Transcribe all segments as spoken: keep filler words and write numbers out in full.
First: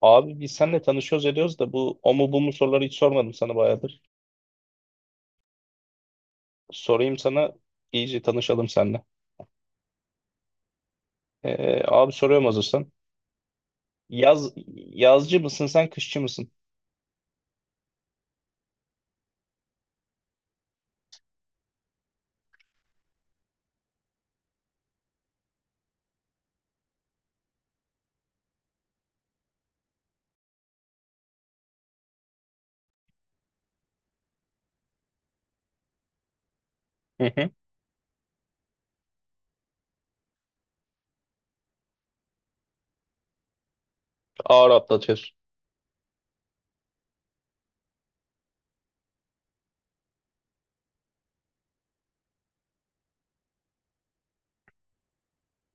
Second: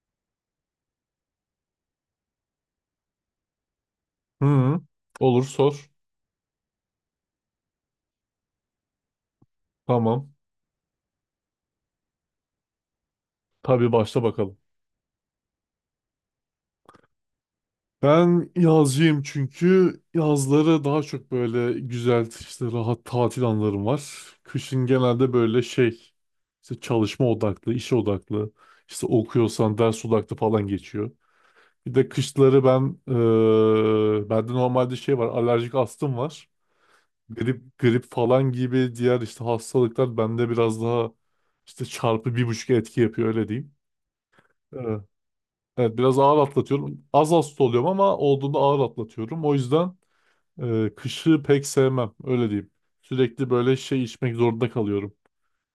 Abi biz seninle tanışıyoruz ediyoruz da bu o mu bu mu soruları hiç sormadım sana bayağıdır. Hı, olur sor. Sorayım sana iyice tanışalım seninle. Tamam. Ee, abi soruyorum hazırsan. Tabii, başla Yaz, bakalım. Yazcı mısın sen kışçı mısın? Ben yazcıyım çünkü yazları daha çok böyle güzel işte rahat tatil anlarım var. Kışın genelde böyle şey işte çalışma odaklı, iş odaklı, işte okuyorsan ders odaklı falan geçiyor. Bir de kışları ben eee bende normalde şey var, alerjik astım var. Hı hı. Grip, grip falan gibi diğer işte hastalıklar bende biraz daha işte çarpı bir buçuk etki yapıyor, öyle diyeyim. Ağır atlatıyorsun. Evet, biraz ağır atlatıyorum. Az hasta oluyorum ama olduğunda ağır atlatıyorum. O yüzden e, kışı pek sevmem. Öyle diyeyim. Sürekli böyle şey içmek zorunda kalıyorum.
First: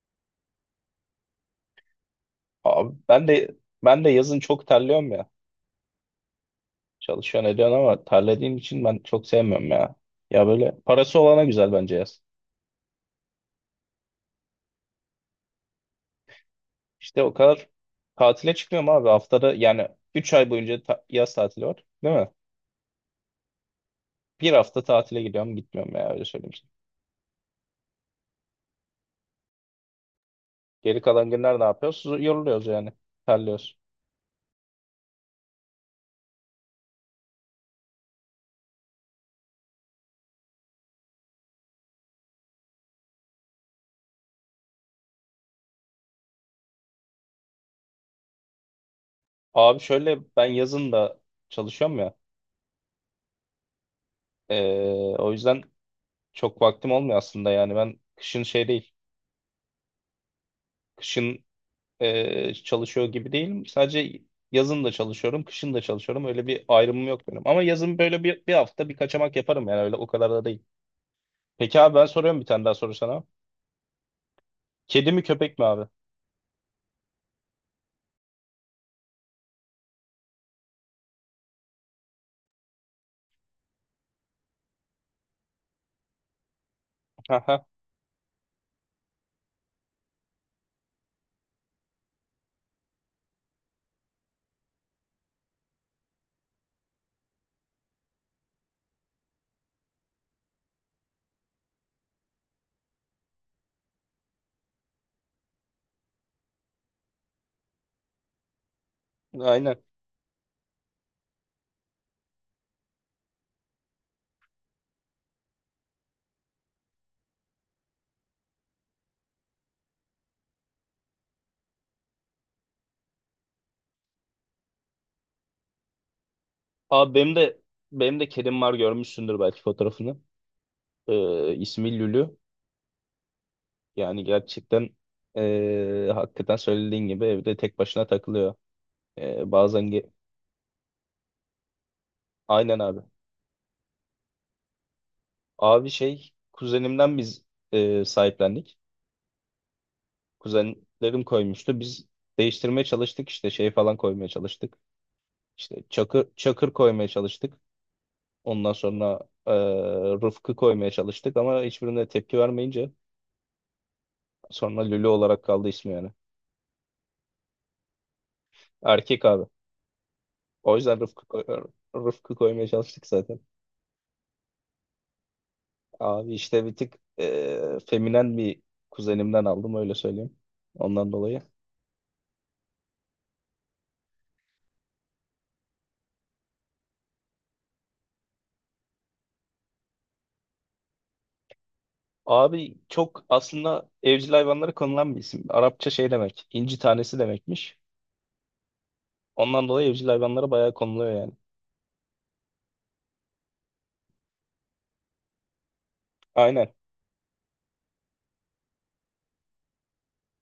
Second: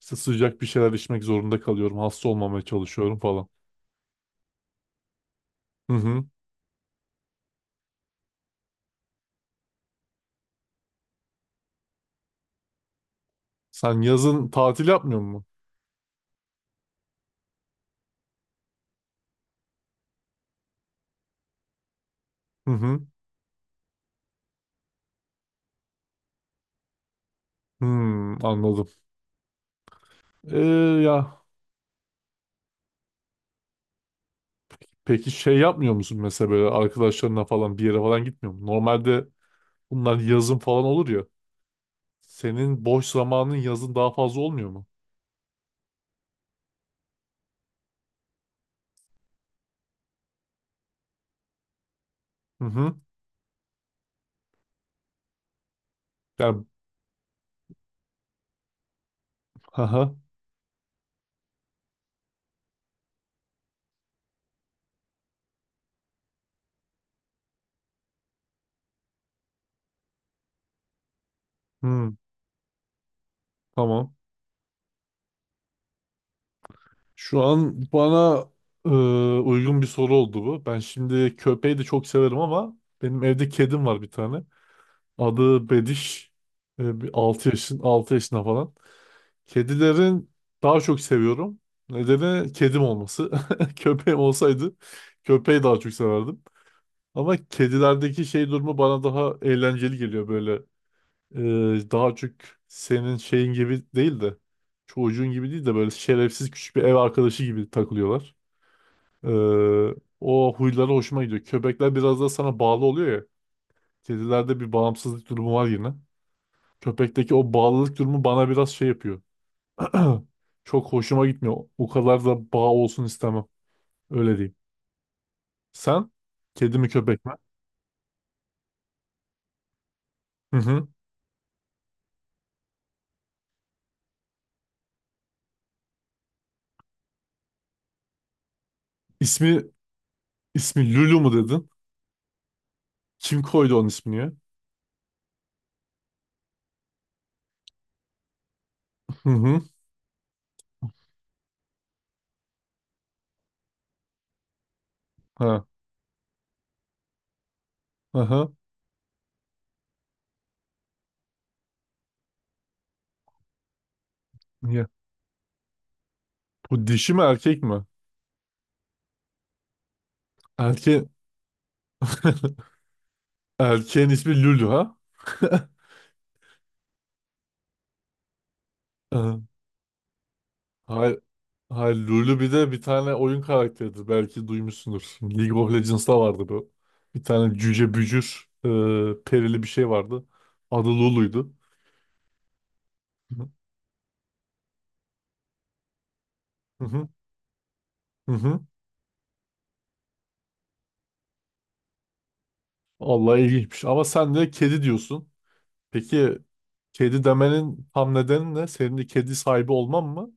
İşte sıcak bir şeyler içmek zorunda kalıyorum. Hasta olmamaya Abi çalışıyorum ben falan. de ben de yazın çok terliyorum ya. Hı hı. Çalışıyorsun ediyorsun ama terlediğim için ben çok sevmiyorum ya. Ya böyle parası olana güzel bence yaz. Sen yazın tatil yapmıyor musun? İşte o kadar tatile çıkmıyorum abi haftada yani üç ay boyunca ta- yaz tatili var değil mi? Hı hı. Bir hafta tatile gidiyorum gitmiyorum ya öyle söyleyeyim. Hmm, anladım. Geri Ee, kalan ya günler ne yapıyoruz? Yoruluyoruz yani. Terliyoruz. peki şey yapmıyor musun mesela böyle arkadaşlarına falan bir yere falan gitmiyor musun? Normalde bunlar yazın falan olur ya. Senin boş zamanın yazın daha fazla olmuyor mu? Abi şöyle ben yazın da çalışıyorum ya. Hı hı. Ee, o yüzden çok Yani, vaktim olmuyor aslında yani. Ben kışın şey değil. Kışın ee, çalışıyor gibi değilim. Sadece yazın da çalışıyorum. Kışın da çalışıyorum. Öyle bir ayrımım yok benim. Ama yazın böyle bir, bir hafta bir kaçamak yaparım yani. Öyle o kadar da değil. Peki abi ben hmm, soruyorum bir tane daha soru sana. tamam. Kedi mi köpek mi abi? Şu an bana e, uygun bir soru oldu bu. Ben şimdi köpeği de çok severim ama benim evde kedim var, bir tane. Adı Bediş. E, bir altı Aha, yaşın altı yaşında falan. Kedilerin daha çok seviyorum. Nedeni kedim olması. Köpeğim olsaydı köpeği daha çok severdim. Ama kedilerdeki şey durumu bana daha eğlenceli geliyor böyle. Ee, daha çok senin şeyin gibi değil de çocuğun gibi değil de böyle şerefsiz küçük bir ev arkadaşı gibi takılıyorlar. aynen. Ee, o huyları hoşuma gidiyor. Köpekler biraz da sana bağlı oluyor ya. Kedilerde bir bağımsızlık durumu var yine. Köpekteki o bağlılık durumu bana biraz şey yapıyor. Çok hoşuma gitmiyor. O kadar da bağ olsun istemem. Öyle diyeyim. Sen kedi mi Abi köpek benim mi? de benim de kedim var görmüşsündür belki fotoğrafını. Hı hı. Ee, ismi Lülü. Yani gerçekten eee, hakikaten söylediğin gibi evde tek başına takılıyor. Eee, İsmi bazen ge- ismi Lulu mu dedin? aynen abi. Kim koydu onun ismini ya? Abi şey kuzenimden biz eee, sahiplendik. Hı hı. Kuzenlerim koymuştu. Biz değiştirmeye çalıştık işte şey falan koymaya çalıştık. Ha. İşte çakır, çakır koymaya çalıştık. Aha. Ondan sonra eee Rıfkı koymaya çalıştık ama hiçbirine tepki vermeyince sonra Lülü olarak kaldı ismi yani. Bu dişi mi erkek mi? Erkek abi. O yüzden Erke... Rıfkı, koy- Rıfkı koymaya çalıştık zaten. Erkeğin ismi Lulu ha? Abi işte bir tık e, feminen bir kuzenimden aldım öyle söyleyeyim. Ondan Hayır, dolayı. hayır, Lulu bir de bir tane oyun karakteridir. Belki duymuşsundur. League of Legends'ta vardı bu. Bir tane cüce bücür e, perili bir şey vardı. Adı Lulu'ydu. Abi çok aslında evcil hayvanlara konulan bir isim. Arapça şey demek. İnci Hı hı, tanesi demekmiş. hı hı. Ondan dolayı evcil hayvanlara bayağı konuluyor yani. Allah, ilginçmiş. Ama sen de kedi diyorsun. Peki Aynen. kedi demenin tam nedeni ne? Senin de kedi sahibi olman mı?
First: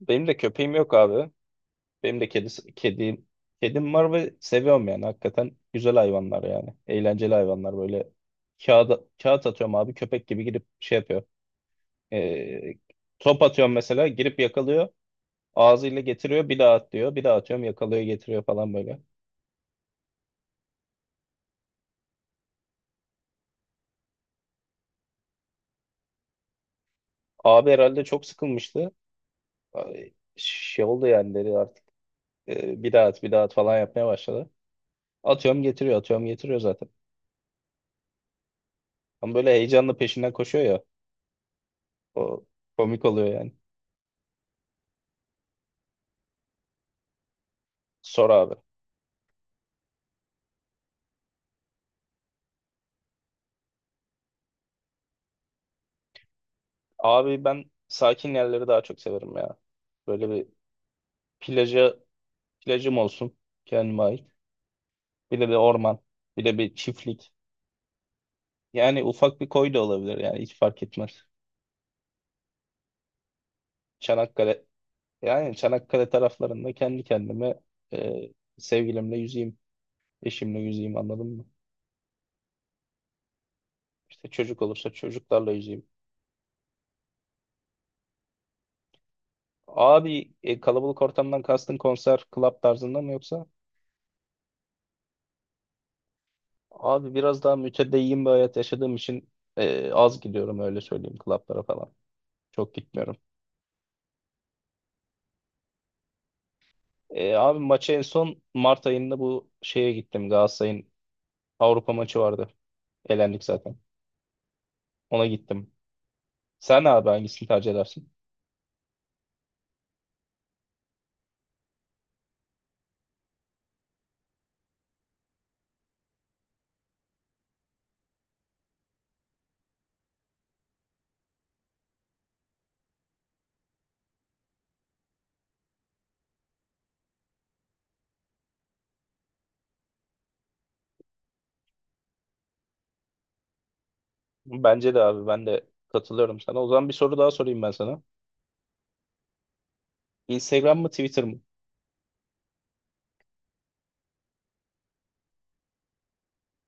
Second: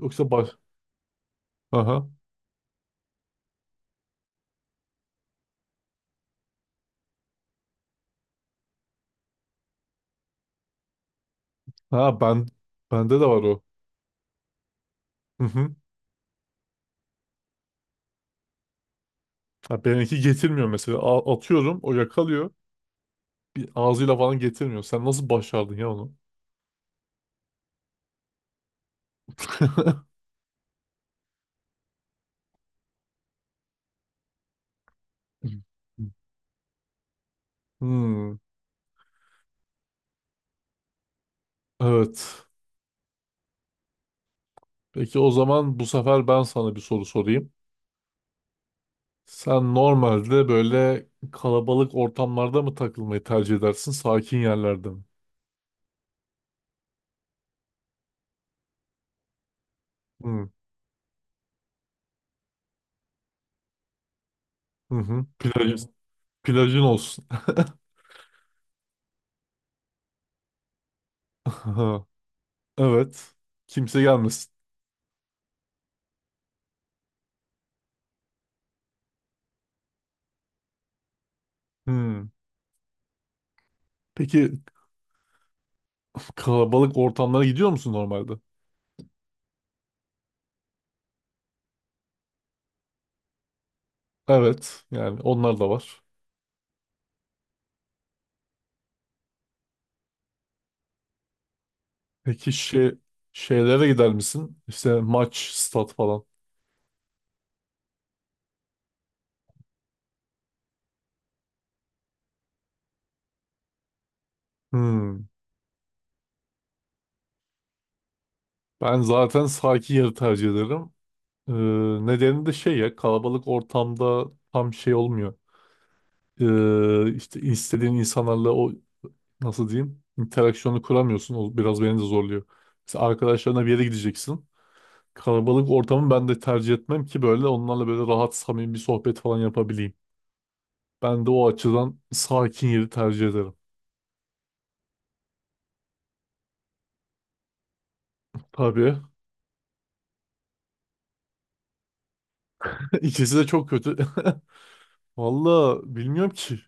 Benim de baş... köpeğim yok abi. Aha. Benim de kedisi, kedim, kedim var ve seviyorum yani. Hakikaten güzel hayvanlar yani. Eğlenceli hayvanlar böyle. Kağıda, kağıt atıyorum abi köpek gibi girip şey yapıyor. Ha, ben E, bende de Top var o. atıyorum mesela girip yakalıyor. Hı hı. Ağzıyla getiriyor bir daha at diyor. Bir daha atıyorum yakalıyor getiriyor falan böyle. Ha, benimki getirmiyor mesela. A- atıyorum o yakalıyor. Bir ağzıyla falan getirmiyor. Sen nasıl başardın ya onu? Abi herhalde çok sıkılmıştı. Ay, şey oldu yani dedi artık e, bir daha at bir daha at falan yapmaya başladı. Atıyorum getiriyor atıyorum getiriyor zaten. Hmm, Ama böyle heyecanla peşinden koşuyor ya. O evet. komik oluyor yani. Peki o zaman bu sefer ben sana bir soru sorayım. Sor abi. Sen normalde böyle kalabalık ortamlarda mı takılmayı tercih edersin, sakin yerlerde mi? Abi ben sakin yerleri daha çok severim ya. Böyle Hmm, bir plaja, plajım olsun kendime ait. hı hı. Bir de bir Plaj, orman. Bir de bir plajın olsun. çiftlik. Yani ufak bir koy da olabilir yani hiç fark etmez. Aha, evet. Kimse gelmesin. Çanakkale Yani Çanakkale taraflarında kendi kendime e, sevgilimle yüzeyim, eşimle yüzeyim anladın mı? Hmm. İşte Peki çocuk olursa çocuklarla yüzeyim. kalabalık ortamlara gidiyor musun normalde? Abi e, kalabalık ortamdan kastın konser, club tarzında mı yoksa? Evet. Yani onlar da var. Abi biraz daha mütedeyyin bir hayat yaşadığım için e, az gidiyorum öyle söyleyeyim clublara falan. Peki Çok şey, gitmiyorum. şeylere gider misin? İşte maç, stat falan. E, abi maça en son Mart ayında bu şeye gittim. Galatasaray'ın Avrupa maçı vardı. Elendik zaten. Ona Hmm. gittim. Sen abi hangisini tercih edersin? Ben zaten sakin yeri tercih ederim. Ee, nedeni de şey ya, kalabalık ortamda tam şey olmuyor. Ee, işte istediğin insanlarla o nasıl diyeyim interaksiyonu kuramıyorsun. O biraz beni de zorluyor. Mesela arkadaşlarına bir yere gideceksin. Kalabalık ortamı ben de tercih etmem ki böyle onlarla böyle rahat samimi bir sohbet falan yapabileyim. Ben de o açıdan sakin yeri tercih ederim. Bence de abi ben de katılıyorum sana. O zaman bir soru daha sorayım ben sana. Tabii. Instagram mı Twitter mı? İkisi de çok kötü. Valla bilmiyorum ki.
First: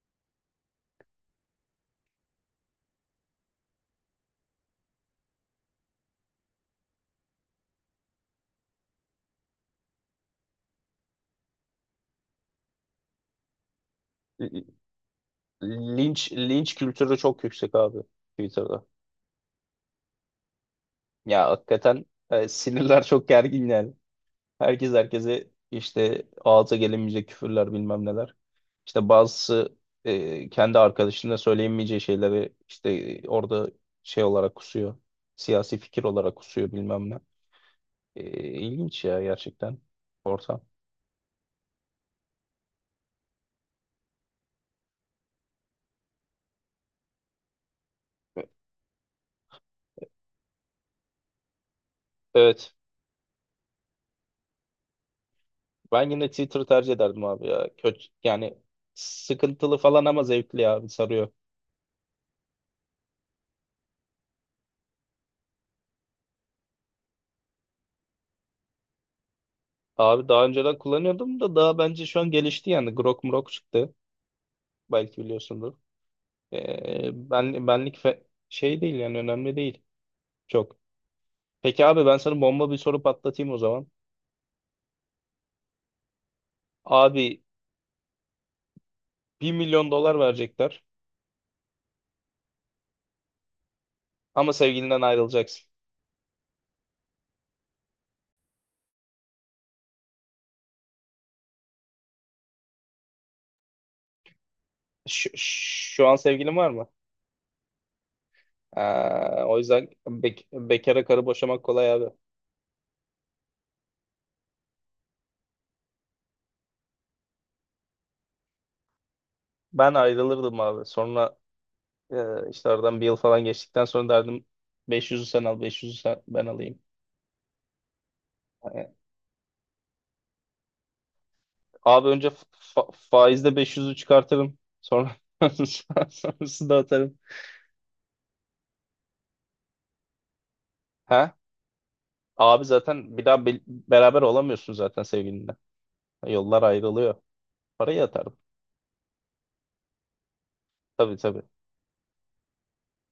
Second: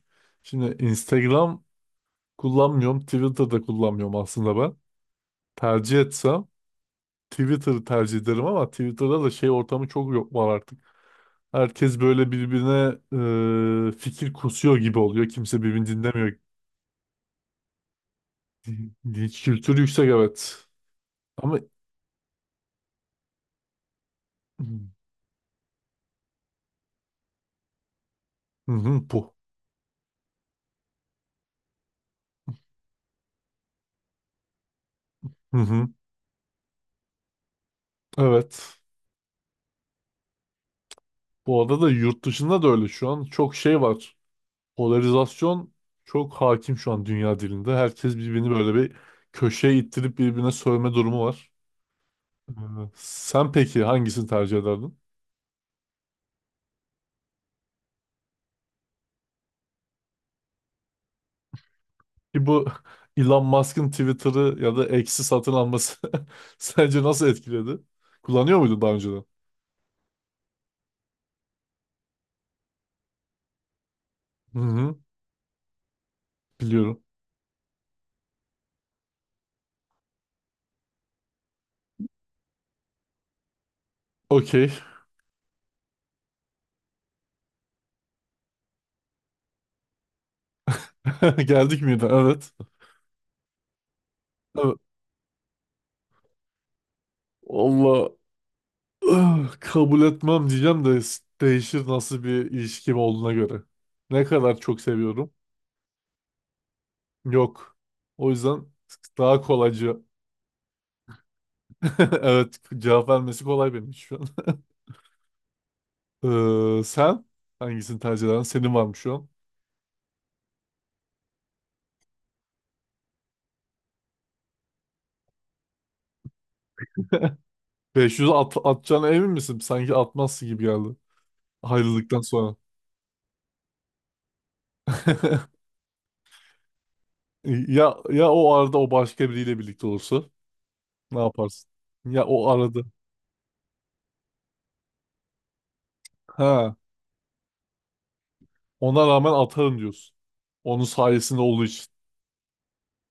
Şimdi Instagram kullanmıyorum. Twitter'da kullanmıyorum aslında ben. Tercih etsem Twitter'ı tercih ederim ama Twitter'da da şey ortamı çok yok var artık. Herkes böyle birbirine e, fikir L- kusuyor gibi oluyor. Kimse birbirini Linç dinlemiyor. linç kültürü çok yüksek abi Twitter'da. Linç kültürü yüksek, evet. Ya Ama hakikaten e, sinirler çok gergin yani. hı Herkes herkese işte ağza gelemeyecek küfürler bilmem neler. hı, İşte bu. bazısı e, kendi arkadaşına söyleyemeyeceği şeyleri işte orada şey olarak kusuyor. Hı Siyasi hı, fikir olarak kusuyor bilmem ne. E, evet. ilginç ya gerçekten ortam. Bu arada da yurt dışında da öyle şu an çok şey var. Polarizasyon çok hakim şu an dünya dilinde. Herkes birbirini böyle bir köşeye ittirip birbirine sövme durumu var. Ee, Evet. Sen peki hangisini tercih ederdin? Ben yine Twitter'ı tercih ederdim abi ya. Kötü yani sıkıntılı falan ama zevkli abi sarıyor. Ki bu Elon Musk'ın Twitter'ı ya da X'i satın alması sence nasıl etkiledi? Kullanıyor muydun daha önceden? Abi daha önceden kullanıyordum da daha bence şu an gelişti yani. Grok mrok çıktı. Hı hı, Belki biliyorsundur. biliyorum. Ee, ben, benlik fe- Şey değil yani önemli değil. Çok. Peki abi ben sana bomba bir soru patlatayım o zaman. Okey. Abi bir milyon dolar verecekler Geldik miydi? Evet. ama Evet. sevgilinden ayrılacaksın. Allah, ah, kabul etmem diyeceğim de s- değişir nasıl bir ilişkim olduğuna göre. Ne kadar çok Şu, seviyorum. şu an sevgilin var mı? Yok. O yüzden daha Ee, o yüzden kolaycı. Bek- bekara karı boşamak kolay abi. Evet, cevap vermesi kolay benim şu an. Ee, sen hangisini tercih edersin? Senin var mı şu an? Ben ayrılırdım abi. Sonra Ee, işte aradan bir yıl falan geçtikten sonra derdim beş yüzü sen al beş yüzü sen, ben alayım. beş yüz at, Yani, atacağına emin misin? Sanki atmazsın gibi geldi. Abi Ayrıldıktan önce sonra. fa- faizde beş yüzü çıkartırım sonra sonrasını da atarım. Ya ya o arada o başka biriyle birlikte olursa ne Ha? yaparsın? Ya o Abi arada. zaten bir daha be- beraber olamıyorsun zaten sevgilinle. Yollar Ha, ayrılıyor. Parayı atarım. ona rağmen atarım diyorsun. Onun Tabii sayesinde tabii. olduğu için.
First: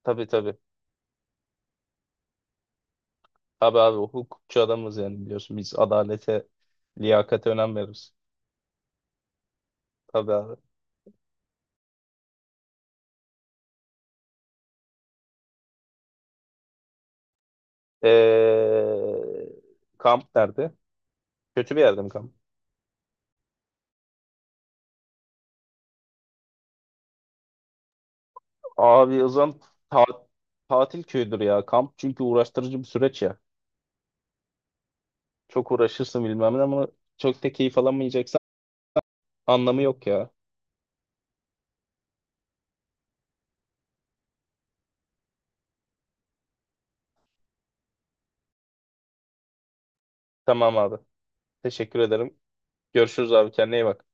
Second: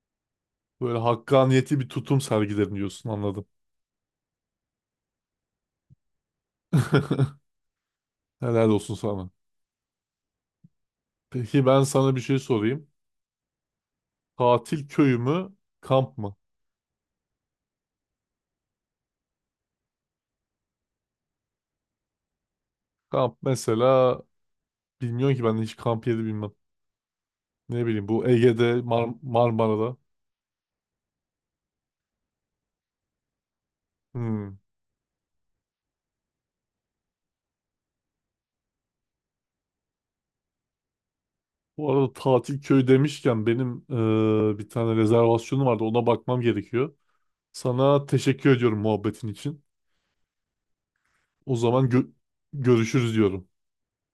Tabii tabii. Böyle hakkaniyeti bir tutum sergilerim diyorsun, anladım. Tabii abi hukukçu adamız yani biliyorsun biz adalete liyakate önem veririz. Helal olsun sana. Tabii abi. Peki ben sana bir şey sorayım. Tatil köyü mü? Kamp mı? Ee, Kamp nerede? Kötü bir yerde mi kamp? Kamp mesela, bilmiyorum ki, ben hiç kamp yeri bilmem. Ne bileyim, bu Ege'de Mar Abi o zaman Marmara'da. ta- tatil köyüdür ya kamp. Çünkü uğraştırıcı bir süreç ya. Hmm. Çok uğraşırsın bilmem ne ama çok da keyif alamayacaksan anlamı yok ya. Bu arada tatil köyü demişken benim eee, bir tane rezervasyonum vardı, ona bakmam gerekiyor. Sana teşekkür ediyorum muhabbetin için. Tamam abi. O zaman Teşekkür gö- ederim. görüşürüz Görüşürüz diyorum. abi kendine iyi bak.